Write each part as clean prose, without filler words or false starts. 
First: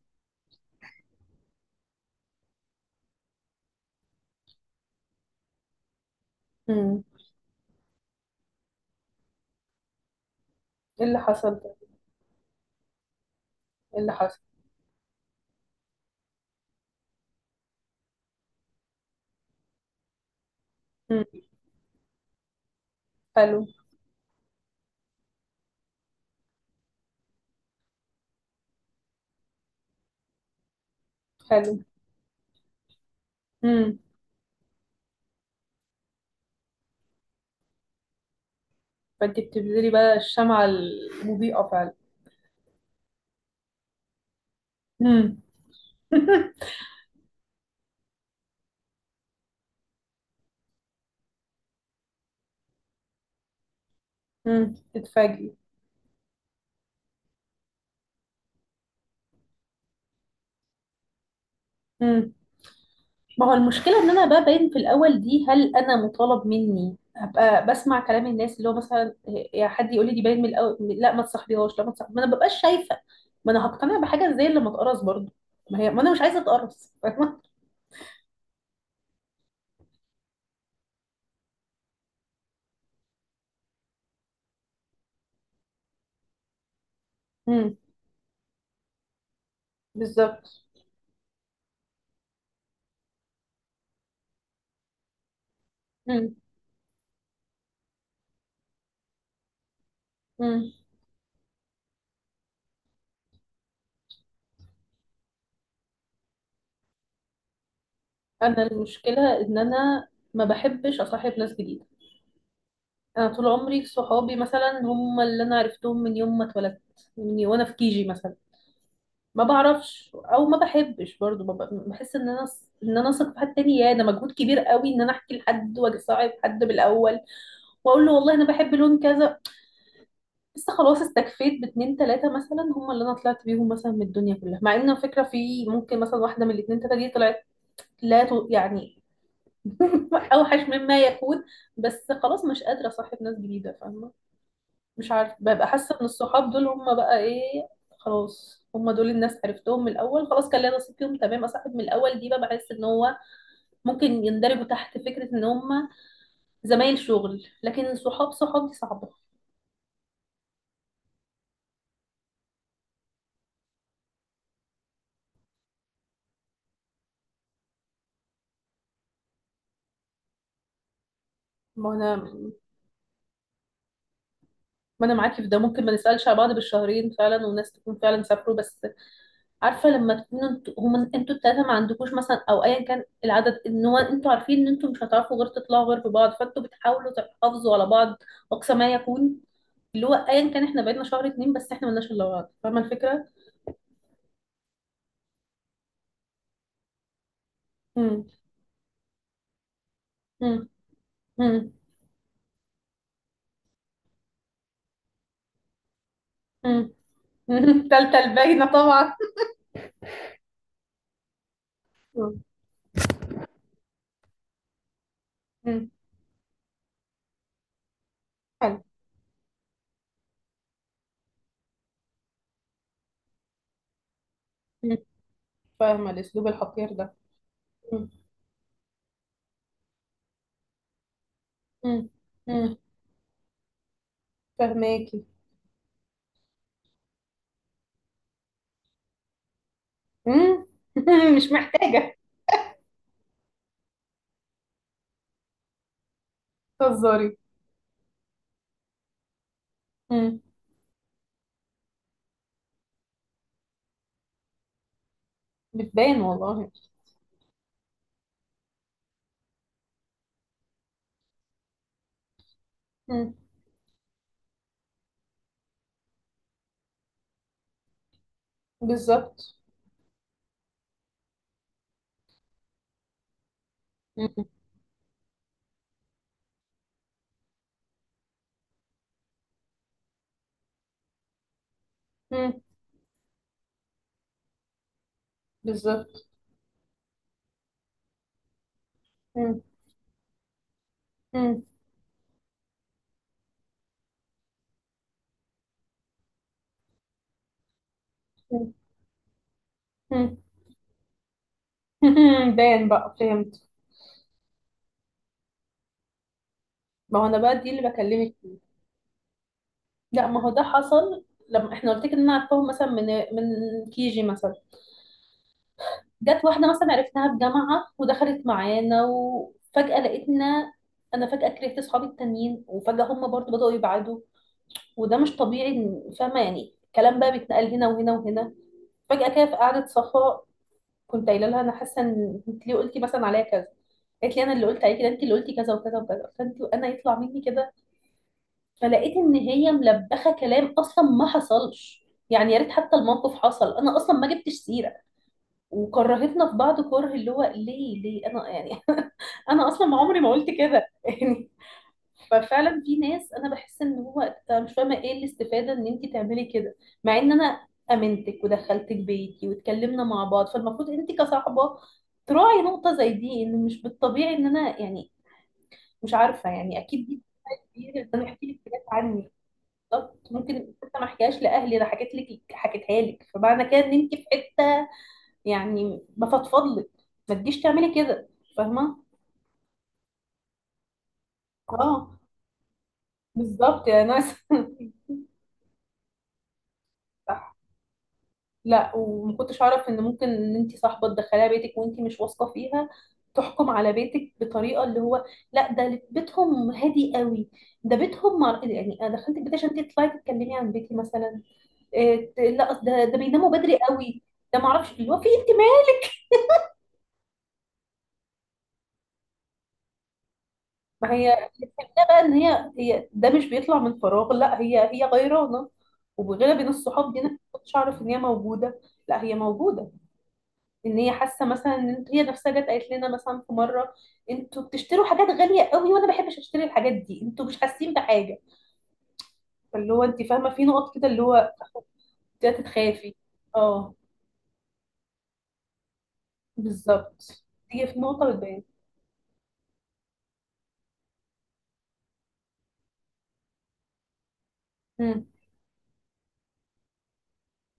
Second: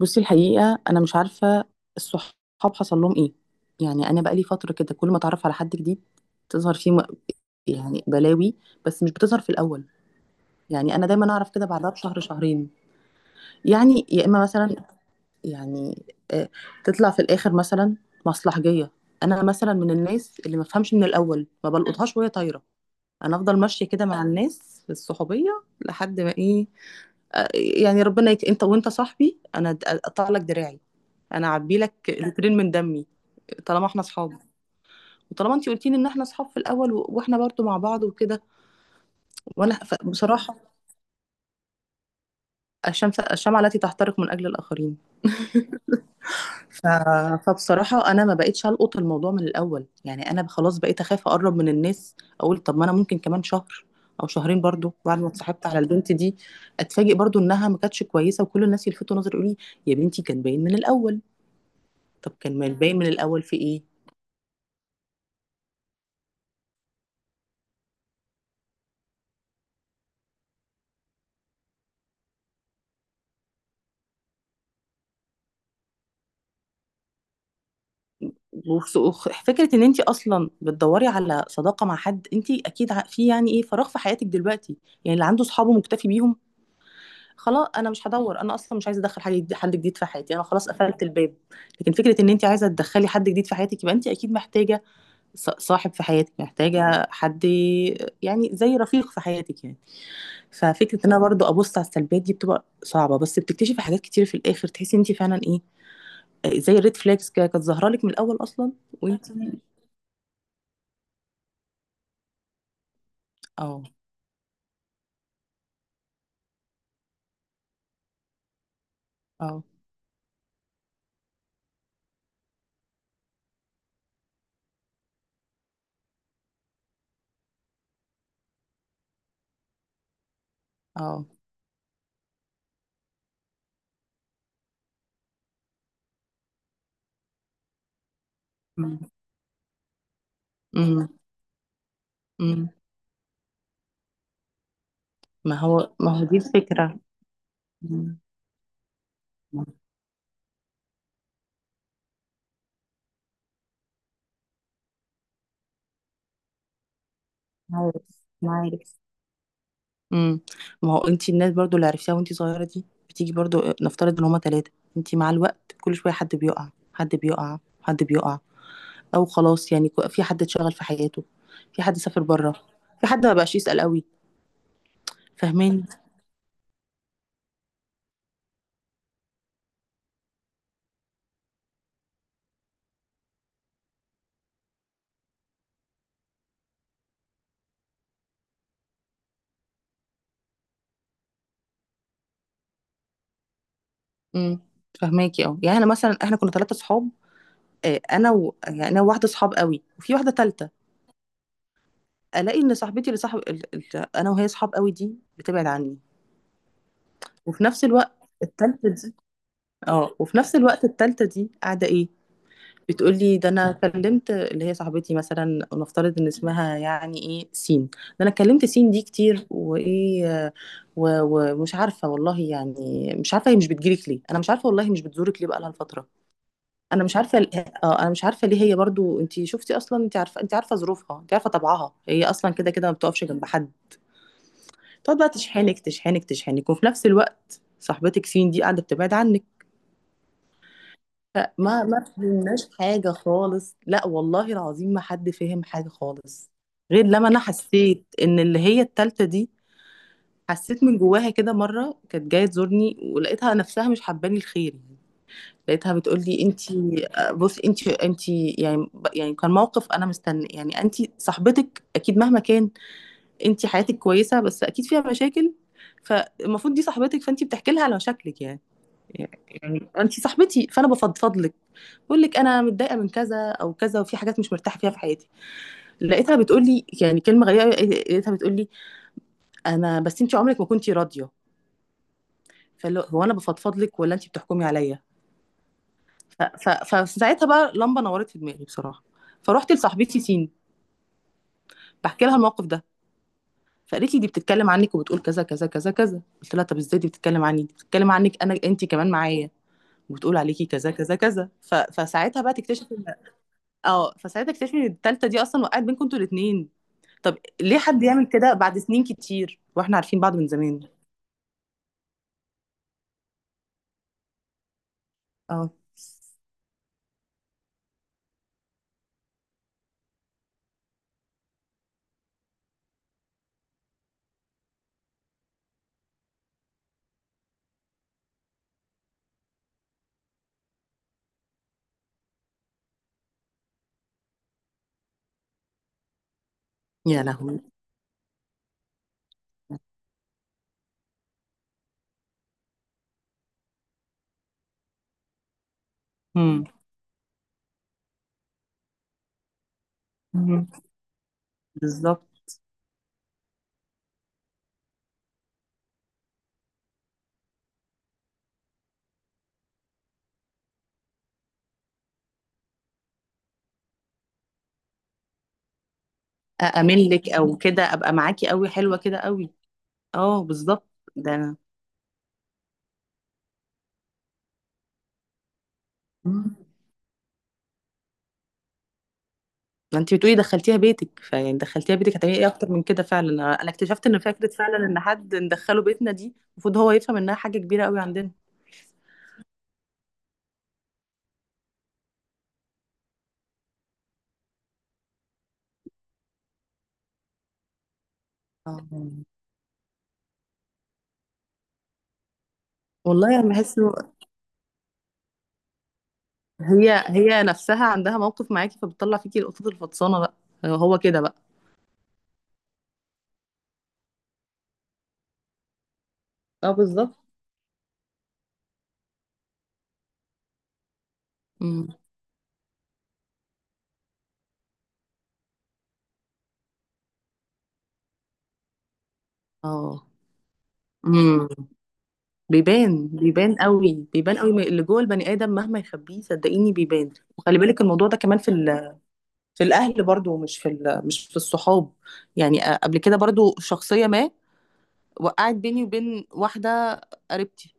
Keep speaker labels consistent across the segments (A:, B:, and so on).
A: بصي، الحقيقة أنا مش عارفة الصحاب حصل لهم إيه. يعني أنا بقالي فترة كده كل ما أتعرف على حد جديد تظهر فيه
B: امم.
A: يعني بلاوي، بس مش بتظهر في الأول. يعني
B: ايه
A: أنا
B: اللي
A: دايما أعرف
B: حصل
A: كده
B: ده؟
A: بعدها بشهر شهرين.
B: ايه
A: يعني
B: اللي
A: يا
B: حصل؟
A: إما مثلا، يعني آه، تطلع في الآخر مثلا مصلحجية. أنا مثلا من الناس اللي ما فهمش من
B: امم.
A: الأول، ما بلقطهاش وهي طايرة. أنا أفضل
B: حلو،
A: ماشية كده مع الناس في الصحوبية لحد ما إيه، آه، يعني ربنا أنت، وأنت صاحبي أنا أقطع لك دراعي، انا
B: حلو.
A: اعبي لك لترين من دمي، طالما
B: امم.
A: احنا اصحاب وطالما انت قلتي لي ان احنا اصحاب في الاول، واحنا برضو مع بعض وكده.
B: فانت
A: وانا
B: بتبذلي بقى
A: بصراحه
B: الشمعة المضيئة فعلا.
A: الشمس، الشمعة التي تحترق من اجل الاخرين.
B: امم.
A: ف... فبصراحه انا ما بقتش القط الموضوع من الاول. يعني انا خلاص بقيت اخاف اقرب من الناس، اقول طب ما انا ممكن كمان شهر او شهرين برضو بعد ما
B: تتفاجئي.
A: اتصاحبت على البنت دي اتفاجئ برضو انها ما كانتش كويسه، وكل الناس يلفتوا نظري يقولوا لي يا بنتي كان باين من الاول.
B: امم.
A: طب كان ما باين من الاول
B: ما هو
A: في ايه؟
B: المشكلة ان انا بقى باين في الاول دي، هل انا مطالب مني ابقى بسمع كلام الناس اللي هو مثلا يا حد يقول لي دي باين من الاول، لا ما تصاحبيهاش، لا ما تصاحبيهاش، ما انا ببقاش شايفة. ما انا هقتنع بحاجة زي اللي ما اتقرص برضه. ما هي ما انا مش عايزة اتقرص، فاهمة؟
A: فكرة ان انت اصلا بتدوري على صداقة مع حد، انت اكيد في يعني ايه، فراغ في حياتك دلوقتي. يعني اللي عنده صحابه مكتفي بيهم خلاص،
B: امم.
A: انا مش هدور، انا اصلا مش عايزة ادخل حد جديد في حياتي، انا
B: بالظبط.
A: خلاص قفلت الباب. لكن فكرة ان انت عايزة تدخلي حد جديد في حياتك يبقى انت اكيد محتاجة صاحب في حياتك،
B: امم.
A: محتاجة حد يعني زي رفيق في حياتك يعني.
B: امم.
A: ففكرة ان انا برضو ابص على السلبيات دي بتبقى صعبة، بس بتكتشفي حاجات كتير في الاخر تحسي انت فعلا ايه، زي الريد فلاجز كده كانت ظاهرة لك من الاول
B: انا
A: اصلا. وانت
B: المشكله ان انا ما بحبش اصاحب ناس جديده. انا طول
A: اه،
B: عمري صحابي مثلا هم اللي انا عرفتهم من يوم ما اتولدت، من وانا في كيجي مثلا. ما
A: اه،
B: بعرفش او ما بحبش برضو بحس ان انا اثق في حد تاني، يا ده مجهود كبير قوي ان انا احكي لحد واصاحب حد بالاول، واقول له والله انا بحب لون كذا. بس خلاص
A: اه،
B: استكفيت باتنين تلاته مثلا هم اللي انا طلعت بيهم مثلا من الدنيا كلها، مع ان على فكره في ممكن مثلا واحده من الاتنين تلاته دي طلعت لا ت-
A: مم.
B: يعني اوحش مما
A: مم.
B: يكون. بس خلاص مش
A: مم.
B: قادره اصاحب ناس جديده، فاهمه. مش عارفه
A: ما
B: ببقى
A: هو،
B: حاسه ان
A: دي
B: الصحاب دول هم
A: الفكرة.
B: بقى ايه؟
A: مم.
B: خلاص هم دول الناس عرفتهم من الاول، خلاص كان ليا نصيب فيهم، تمام. اصاحب من الاول دي بقى بحس ان هو ممكن يندرجوا تحت فكره ان هم زمايل شغل، لكن
A: عارف،
B: صحاب
A: ما
B: صحاب دي
A: عارف.
B: صعبه.
A: مم. ما هو انت الناس برضو اللي عرفتيها وانت صغيرة دي بتيجي برضو، نفترض ان هما تلاتة، انت مع الوقت كل شوية حد بيقع، حد بيقع، حد بيقع، او خلاص يعني في حد اتشغل في حياته، في
B: ما
A: حد سافر
B: انا
A: بره، في حد ما بقاش يسأل قوي،
B: ما انا معاكي في ده، ممكن
A: فاهماني؟
B: ما نسالش على بعض بالشهرين فعلا، وناس تكون فعلا سافروا، بس عارفه. لما تكونوا انتوا هم انتوا التلاته ما عندكوش مثلا، او ايا كان العدد، ان هو انتوا عارفين ان انتوا مش هتعرفوا غير تطلعوا غير ببعض، فانتوا بتحاولوا تحافظوا على بعض اقصى ما يكون، اللي هو ايا كان احنا بقينا شهر اتنين بس احنا ملناش الا بعض. فاهمه الفكره؟
A: امم، فاهماكي. اه، يعني انا مثلا احنا كنا ثلاثة صحاب،
B: امم.
A: انا يعني انا وواحدة صحاب قوي، وفي واحدة
B: امم.
A: تالتة.
B: امم.
A: الاقي ان صاحبتي اللي صاحب انا وهي صحاب قوي دي بتبعد عني،
B: امم.
A: وفي نفس الوقت
B: تالتة الباينه
A: التالتة دي،
B: طبعا.
A: اه، وفي نفس الوقت التالتة دي قاعدة ايه،
B: مم.
A: بتقول لي ده انا كلمت اللي هي صاحبتي مثلا،
B: مم.
A: ونفترض ان اسمها يعني ايه، سين. ده انا كلمت
B: حلو.
A: سين دي كتير، وايه، ومش عارفة والله، يعني مش عارفة هي مش بتجيلك ليه، انا مش عارفة والله هي
B: مم.
A: مش بتزورك ليه بقالها فترة.
B: فاهمه الاسلوب الحقير
A: انا
B: ده.
A: مش عارفة اه، انا
B: مم.
A: مش عارفة ليه هي برضو. انت شفتي اصلا، انت عارفة، انت عارفة ظروفها، انت عارفة طبعها،
B: مم.
A: هي اصلا كده
B: مم.
A: كده ما بتقفش جنب حد. تقعد
B: فاهماكي.
A: بقى تشحنك تشحنك تشحنك، وفي نفس الوقت صاحبتك فين، دي قاعده بتبعد عنك.
B: مم. مش
A: فما ما
B: محتاجه.
A: فهمناش حاجه خالص، لا والله العظيم ما حد فهم حاجه خالص، غير
B: تهزري.
A: لما انا حسيت ان اللي هي التالتة دي،
B: مم.
A: حسيت من جواها كده. مره كانت جايه تزورني ولقيتها نفسها مش حباني الخير يعني، لقيتها
B: بتبان
A: بتقول لي
B: والله.
A: انتي، بصي انتي، يعني يعني كان موقف انا مستني يعني انتي صاحبتك اكيد مهما كان
B: مم.
A: انت حياتك كويسه بس اكيد فيها مشاكل، فالمفروض دي صاحبتك فانت بتحكي لها على مشاكلك، يعني
B: بالظبط.
A: يعني انت صاحبتي فانا بفضفض لك، بقول لك انا متضايقه من كذا او كذا، وفي حاجات
B: مم.
A: مش مرتاحه فيها في حياتي. لقيتها بتقول لي يعني كلمه غريبه أوي، لقيتها بتقول لي انا بس انت عمرك ما كنتي راضيه.
B: مم.
A: فاللي هو، هو انا بفضفض لك ولا انت بتحكمي عليا؟
B: بالظبط.
A: ف- فساعتها بقى لمبه نورت في دماغي بصراحه.
B: مم.
A: فروحت لصاحبتي سين
B: مم.
A: بحكي لها الموقف ده، فقالت لي دي بتتكلم عنك، وبتقول كذا كذا كذا كذا. قلت لها طب ازاي دي بتتكلم عني، دي بتتكلم عنك انا،
B: مم.
A: انت كمان معايا
B: مم.
A: وبتقول عليكي كذا كذا كذا. فساعتها بقى تكتشف
B: باين
A: ان،
B: بقى، فهمت.
A: اه، فساعتها تكتشف ان التالتة دي اصلا وقعت بينكم انتوا الاتنين.
B: ما هو
A: طب
B: انا بقى دي
A: ليه
B: اللي
A: حد يعمل
B: بكلمك
A: كده
B: فيه.
A: بعد سنين كتير واحنا عارفين
B: لا
A: بعض
B: ما
A: من
B: هو ده
A: زمان؟
B: حصل لما احنا قلت لك ان انا عرفتهم مثلا من كيجي مثلا.
A: اه.
B: جت واحده مثلا عرفناها في جامعه ودخلت معانا وفجاه لقيتنا. انا فجاه كرهت اصحابي التانيين وفجاه هم برضو بداوا يبعدوا، وده مش طبيعي. فاهمه يعني الكلام بقى بيتنقل هنا وهنا وهنا، فجأة كده في قعدة صفاء كنت قايله لها انا حاسه ان انت ليه قلتي مثلا عليا كذا، قالت لي انا اللي قلت عليكي؟ ده انت اللي قلتي كذا وكذا وكذا، فانت وانا يطلع
A: يا
B: مني
A: لهوي.
B: كده. فلقيت ان هي ملبخه كلام، اصلا ما حصلش، يعني يا ريت حتى الموقف حصل، انا اصلا ما جبتش سيره. وكرهتنا في
A: امم.
B: بعض كره، اللي هو ليه ليه انا يعني انا اصلا عمري ما قلت
A: أمم.
B: كده.
A: بالظبط.
B: ففعلا في ناس انا بحس ان هو أنا مش فاهمه ايه الاستفاده ان انت تعملي كده، مع ان انا امنتك ودخلتك بيتي واتكلمنا مع بعض، فالمفروض انت كصاحبه تراعي نقطه زي دي، ان مش بالطبيعي ان انا يعني مش عارفه يعني اكيد
A: أأمن
B: دي
A: لك او كده،
B: كتير
A: ابقى
B: انا احكي
A: معاكي
B: لك
A: قوي،
B: حاجات
A: حلوه كده
B: عني.
A: قوي.
B: بالظبط،
A: اه
B: ممكن
A: بالظبط،
B: حتى ما احكيهاش
A: ده
B: لاهلي انا حكيت لك، حكيتها لك، فمعنى كده ان انت في حته يعني
A: انا،
B: بفضفض لك، ما تجيش تعملي كده. فاهمه.
A: ما انت بتقولي دخلتيها بيتك، فيعني دخلتيها بيتك
B: اه،
A: هتعملي ايه اكتر من كده؟ فعلا انا،
B: بالظبط يا
A: اكتشفت ان
B: ناس.
A: فكره فعلا ان حد ندخله بيتنا، دي المفروض هو يفهم انها حاجه كبيره قوي عندنا.
B: لا وما كنتش اعرف ان ممكن ان انت صاحبه تدخليها بيتك وانت مش واثقه فيها، تحكم على بيتك بطريقه اللي هو، لا ده بيتهم هادي قوي. ده بيتهم مع...
A: آه.
B: يعني انا دخلت البيت عشان انت تطلعي تتكلمي عن بيتي مثلا؟ لا أصل ده
A: والله انا
B: بيناموا بدري
A: بحس إنه
B: قوي، ده ما اعرفش اللي هو في انتماء.
A: هي هي نفسها عندها موقف معاكي، فبتطلع فيكي القطط الفطسانه بقى، هو
B: ما
A: كده
B: هي
A: بقى.
B: الفكره بقى ان هي ده مش بيطلع من فراغ، لا هي غيرانه، وبغيرها بين
A: اه،
B: الصحاب
A: بالظبط.
B: دي انا ما كنتش اعرف ان هي موجوده، لا هي موجوده، ان هي حاسه مثلا،
A: امم.
B: ان هي نفسها جت قالت لنا مثلا في مره انتوا بتشتروا حاجات غاليه قوي وانا ما بحبش اشتري الحاجات دي، انتوا مش حاسين بحاجه. فاللي هو
A: اه.
B: انت فاهمه في نقط كده اللي
A: امم.
B: هو بدات
A: بيبان،
B: تخافي.
A: بيبان
B: اه،
A: قوي، بيبان قوي، اللي جوه البني ادم مهما يخبيه صدقيني بيبان.
B: بالظبط.
A: وخلي بالك
B: هي في
A: الموضوع ده
B: نقطه
A: كمان في
B: بتبان.
A: في الاهل برضو، مش في مش في الصحاب. يعني قبل كده برضو شخصيه ما
B: امم.
A: وقعت بيني وبين واحدة قريبتي،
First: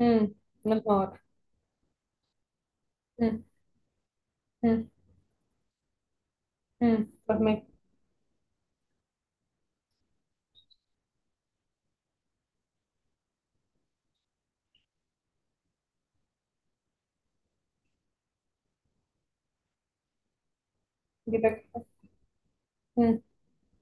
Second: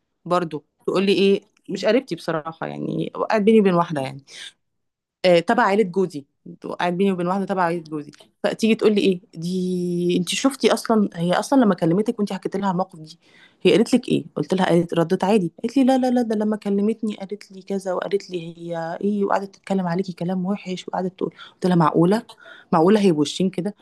B: امم.
A: برضو
B: يا
A: تقول لي
B: نهار.
A: ايه، مش قريبتي بصراحة، يعني وقعت
B: امم.
A: بيني وبين واحدة يعني،
B: امم.
A: آه، تبع عيلة جوزي. وقعت
B: امم.
A: بيني وبين واحدة تبع
B: فاهمك.
A: عيلة جوزي، فتيجي تقول لي ايه دي، انت شفتي اصلا، هي اصلا لما كلمتك وانت حكيت لها على الموقف دي هي قالت لك ايه؟ قلت لها قالت، ردت عادي، قالت لي لا، لا، لا، ده لما كلمتني قالت لي كذا، وقالت لي هي ايه، وقعدت تتكلم عليكي كلام وحش، وقعدت تقول.
B: جدا.
A: قلت لها معقولة، معقولة هي
B: امم.
A: بوشين كده؟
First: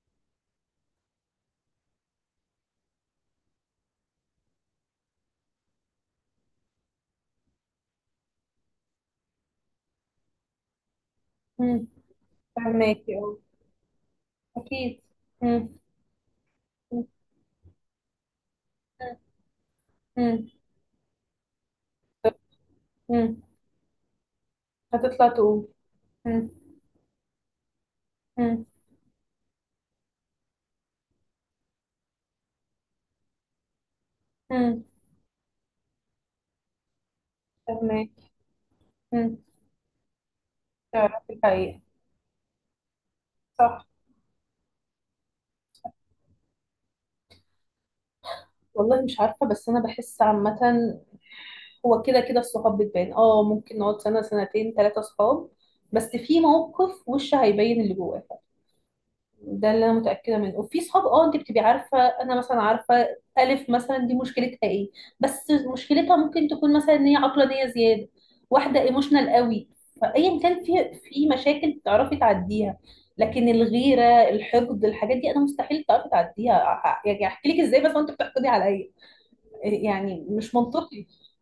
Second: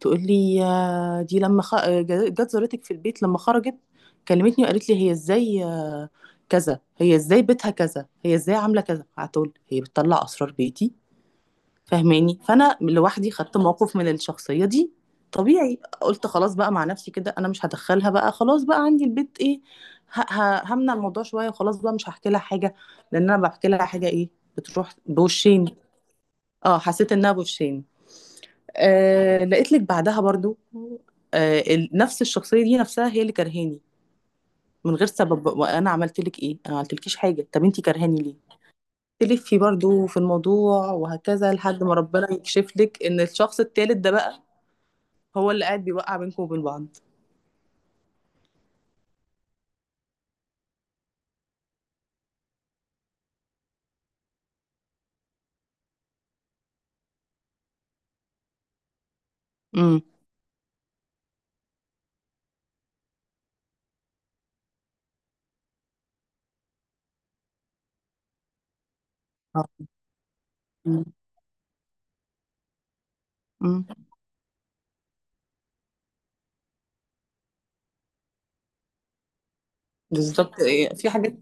A: تقول لي يا دي، لما جت زارتك في البيت لما خرجت كلمتني وقالت لي هي ازاي، كذا، هي ازاي بيتها كذا، هي ازاي عامله كذا. قعدت اقول هي بتطلع اسرار بيتي،
B: امم.
A: فاهماني؟ فانا
B: فاهماكي.
A: لوحدي
B: اه،
A: خدت موقف من الشخصيه دي،
B: اكيد. امم.
A: طبيعي. قلت خلاص بقى مع
B: امم.
A: نفسي كده انا مش هدخلها بقى خلاص بقى عندي البيت ايه،
B: امم.
A: همنع الموضوع شويه، وخلاص بقى مش هحكي لها حاجه، لان انا
B: امم.
A: بحكي لها حاجه ايه، بتروح
B: هتطلع
A: بوشين.
B: تقول. امم.
A: اه، حسيت انها بوشين.
B: امم.
A: آه لقيت لك بعدها برضو، آه نفس الشخصية دي نفسها هي اللي كرهاني
B: امم.
A: من غير سبب. وانا عملت لك ايه؟ انا ما عملتلكيش حاجة، طب انتي كرهاني
B: فاهماكي.
A: ليه؟
B: امم.
A: تلفي برضو في الموضوع
B: تعرفي
A: وهكذا،
B: الحقيقه.
A: لحد ما ربنا يكشف لك ان الشخص
B: صح.
A: التالت ده بقى هو اللي قاعد بيوقع بينكم وبين بعض.
B: والله مش عارفة، بس أنا بحس عامة هو كده كده الصحاب بتبان. اه، ممكن نقعد سنة سنتين ثلاثة صحاب، بس في موقف وش هيبين اللي جواك، ده اللي أنا
A: امم.
B: متأكدة منه. وفي صحاب، اه، أنت بتبقي عارفة. أنا مثلا عارفة ألف مثلا دي مشكلتها إيه، بس مشكلتها ممكن تكون مثلا إن هي عقلانية زيادة، واحدة ايموشنال قوي، فأيا كان في مشاكل بتعرفي تعديها. لكن
A: امم.
B: الغيرة، الحقد، الحاجات دي أنا مستحيل تعرفي تعديها، يعني أحكي لك إزاي بس وأنت بتحقدي عليا؟ يعني مش
A: بالظبط. إيه،
B: منطقي.
A: في حاجات،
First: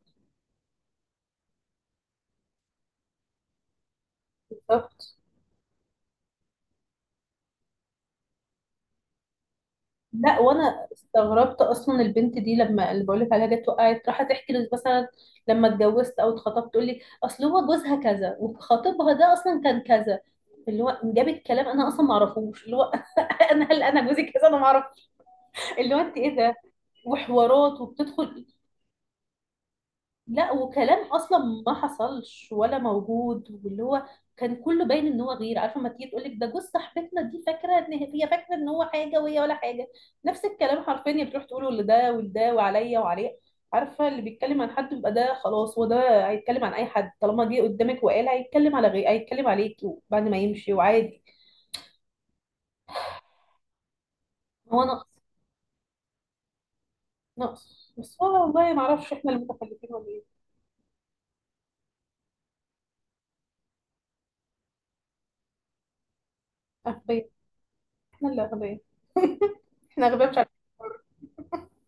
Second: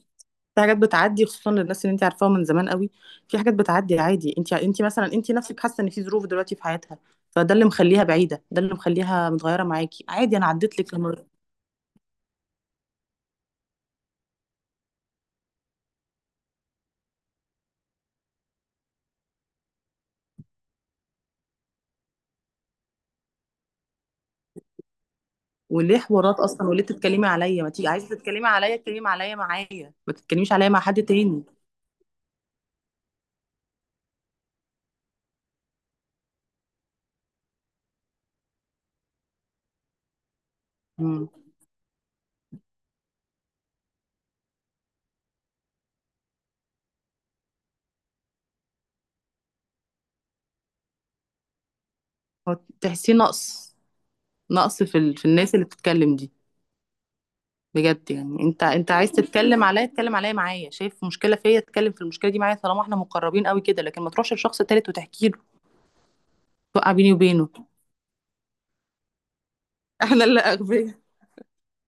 A: في حاجات بتعدي خصوصا للناس اللي انت عارفاها من زمان قوي، في حاجات بتعدي عادي. انت، مثلا
B: بالظبط.
A: انت نفسك حاسه ان في ظروف دلوقتي في حياتها، فده اللي مخليها بعيده، ده اللي مخليها متغيره معاكي عادي،
B: لا
A: انا عديت
B: وانا
A: لك
B: استغربت اصلا البنت دي، لما اللي بقول لك عليها جت وقعت راحت تحكي لي مثلا لما اتجوزت او اتخطبت، تقول لي اصل هو جوزها كذا وخطيبها ده اصلا كان كذا، اللي هو جابت كلام انا اصلا ما اعرفوش. اللي هو انا هل انا جوزي كذا؟ انا ما اعرف. اللي هو
A: وليه
B: انت ايه
A: حوارات
B: ده،
A: اصلا، وليه تتكلمي عليا؟ ما
B: وحوارات
A: تيجي عايزه
B: وبتدخل.
A: تتكلمي عليا اتكلمي عليا معايا، ما
B: لا
A: تتكلميش عليا مع حد
B: وكلام اصلا
A: تاني.
B: ما حصلش ولا موجود، واللي هو كان كله باين ان هو غير عارفه، ما تيجي تقول لك ده جوز صاحبتنا دي، فاكره ان هي فاكره ان هو حاجه وهي ولا حاجه. نفس الكلام حرفيا هي
A: امم.
B: بتروح تقوله لده ولده وعليا وعليه. عارفه، اللي بيتكلم عن حد يبقى ده خلاص، هو ده هيتكلم عن اي حد، طالما جه قدامك وقال هيتكلم على غير، هيتكلم عليك بعد ما يمشي، وعادي.
A: هو تحسيه نقص، نقص
B: هو
A: في
B: نقص،
A: في الناس اللي بتتكلم دي.
B: نقص.
A: بجد،
B: بس هو
A: يعني انت،
B: والله ما اعرفش
A: عايز
B: احنا اللي
A: تتكلم عليا
B: متخلفين ولا
A: اتكلم
B: ايه.
A: عليا معايا، شايف مشكله فيا اتكلم في المشكله دي معايا، طالما احنا مقربين قوي كده، لكن ما تروحش لشخص تالت وتحكي له، توقع بيني
B: اغبياء.
A: وبينه.
B: احنا اللي اغبياء. احنا
A: احنا
B: اغبياء مش
A: اللي
B: عارفين.
A: اغبياء،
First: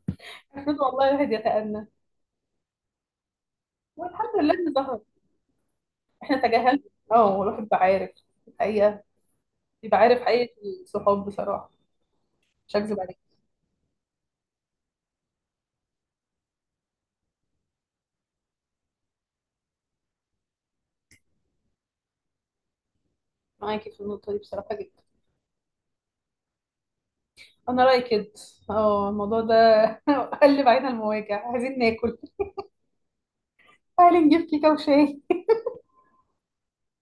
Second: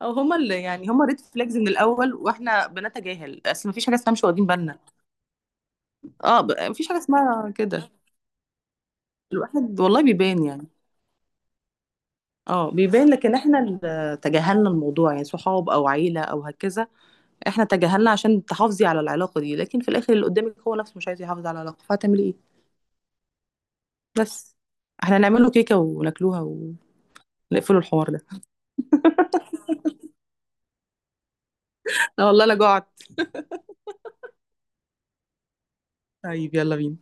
A: او هما اللي
B: المفروض
A: يعني هما
B: والله
A: ريد
B: الواحد
A: فلاجز من
B: يتأنى،
A: الاول واحنا بنتجاهل، اصل مفيش حاجه اسمها مش
B: والحمد
A: واخدين
B: لله ان
A: بالنا.
B: ظهر. احنا
A: اه،
B: تجاهلنا.
A: مفيش حاجه
B: اه،
A: اسمها
B: والواحد بقى
A: كده.
B: عارف الحقيقة.
A: الواحد
B: بيبقى
A: والله
B: عارف
A: بيبان
B: حقيقة
A: يعني،
B: الصحاب بصراحة.
A: اه
B: مش هكذب
A: بيبان،
B: عليك،
A: لكن احنا اللي تجاهلنا الموضوع، يعني صحاب او عيله او هكذا. احنا تجاهلنا عشان تحافظي على العلاقه دي، لكن في الاخر اللي قدامك هو نفسه مش عايز يحافظ على العلاقه، فهتعملي ايه؟
B: معاكي في النقطة دي
A: بس،
B: بصراحة جدا.
A: احنا نعمله كيكه وناكلوها، ونقفلوا
B: أنا رأيي
A: الحوار ده.
B: كده. اه، الموضوع ده قلب علينا المواجع. عايزين ناكل.
A: لا والله انا جوعت.
B: تعالي نجيب كيكة وشاي.
A: طيب يلا بينا.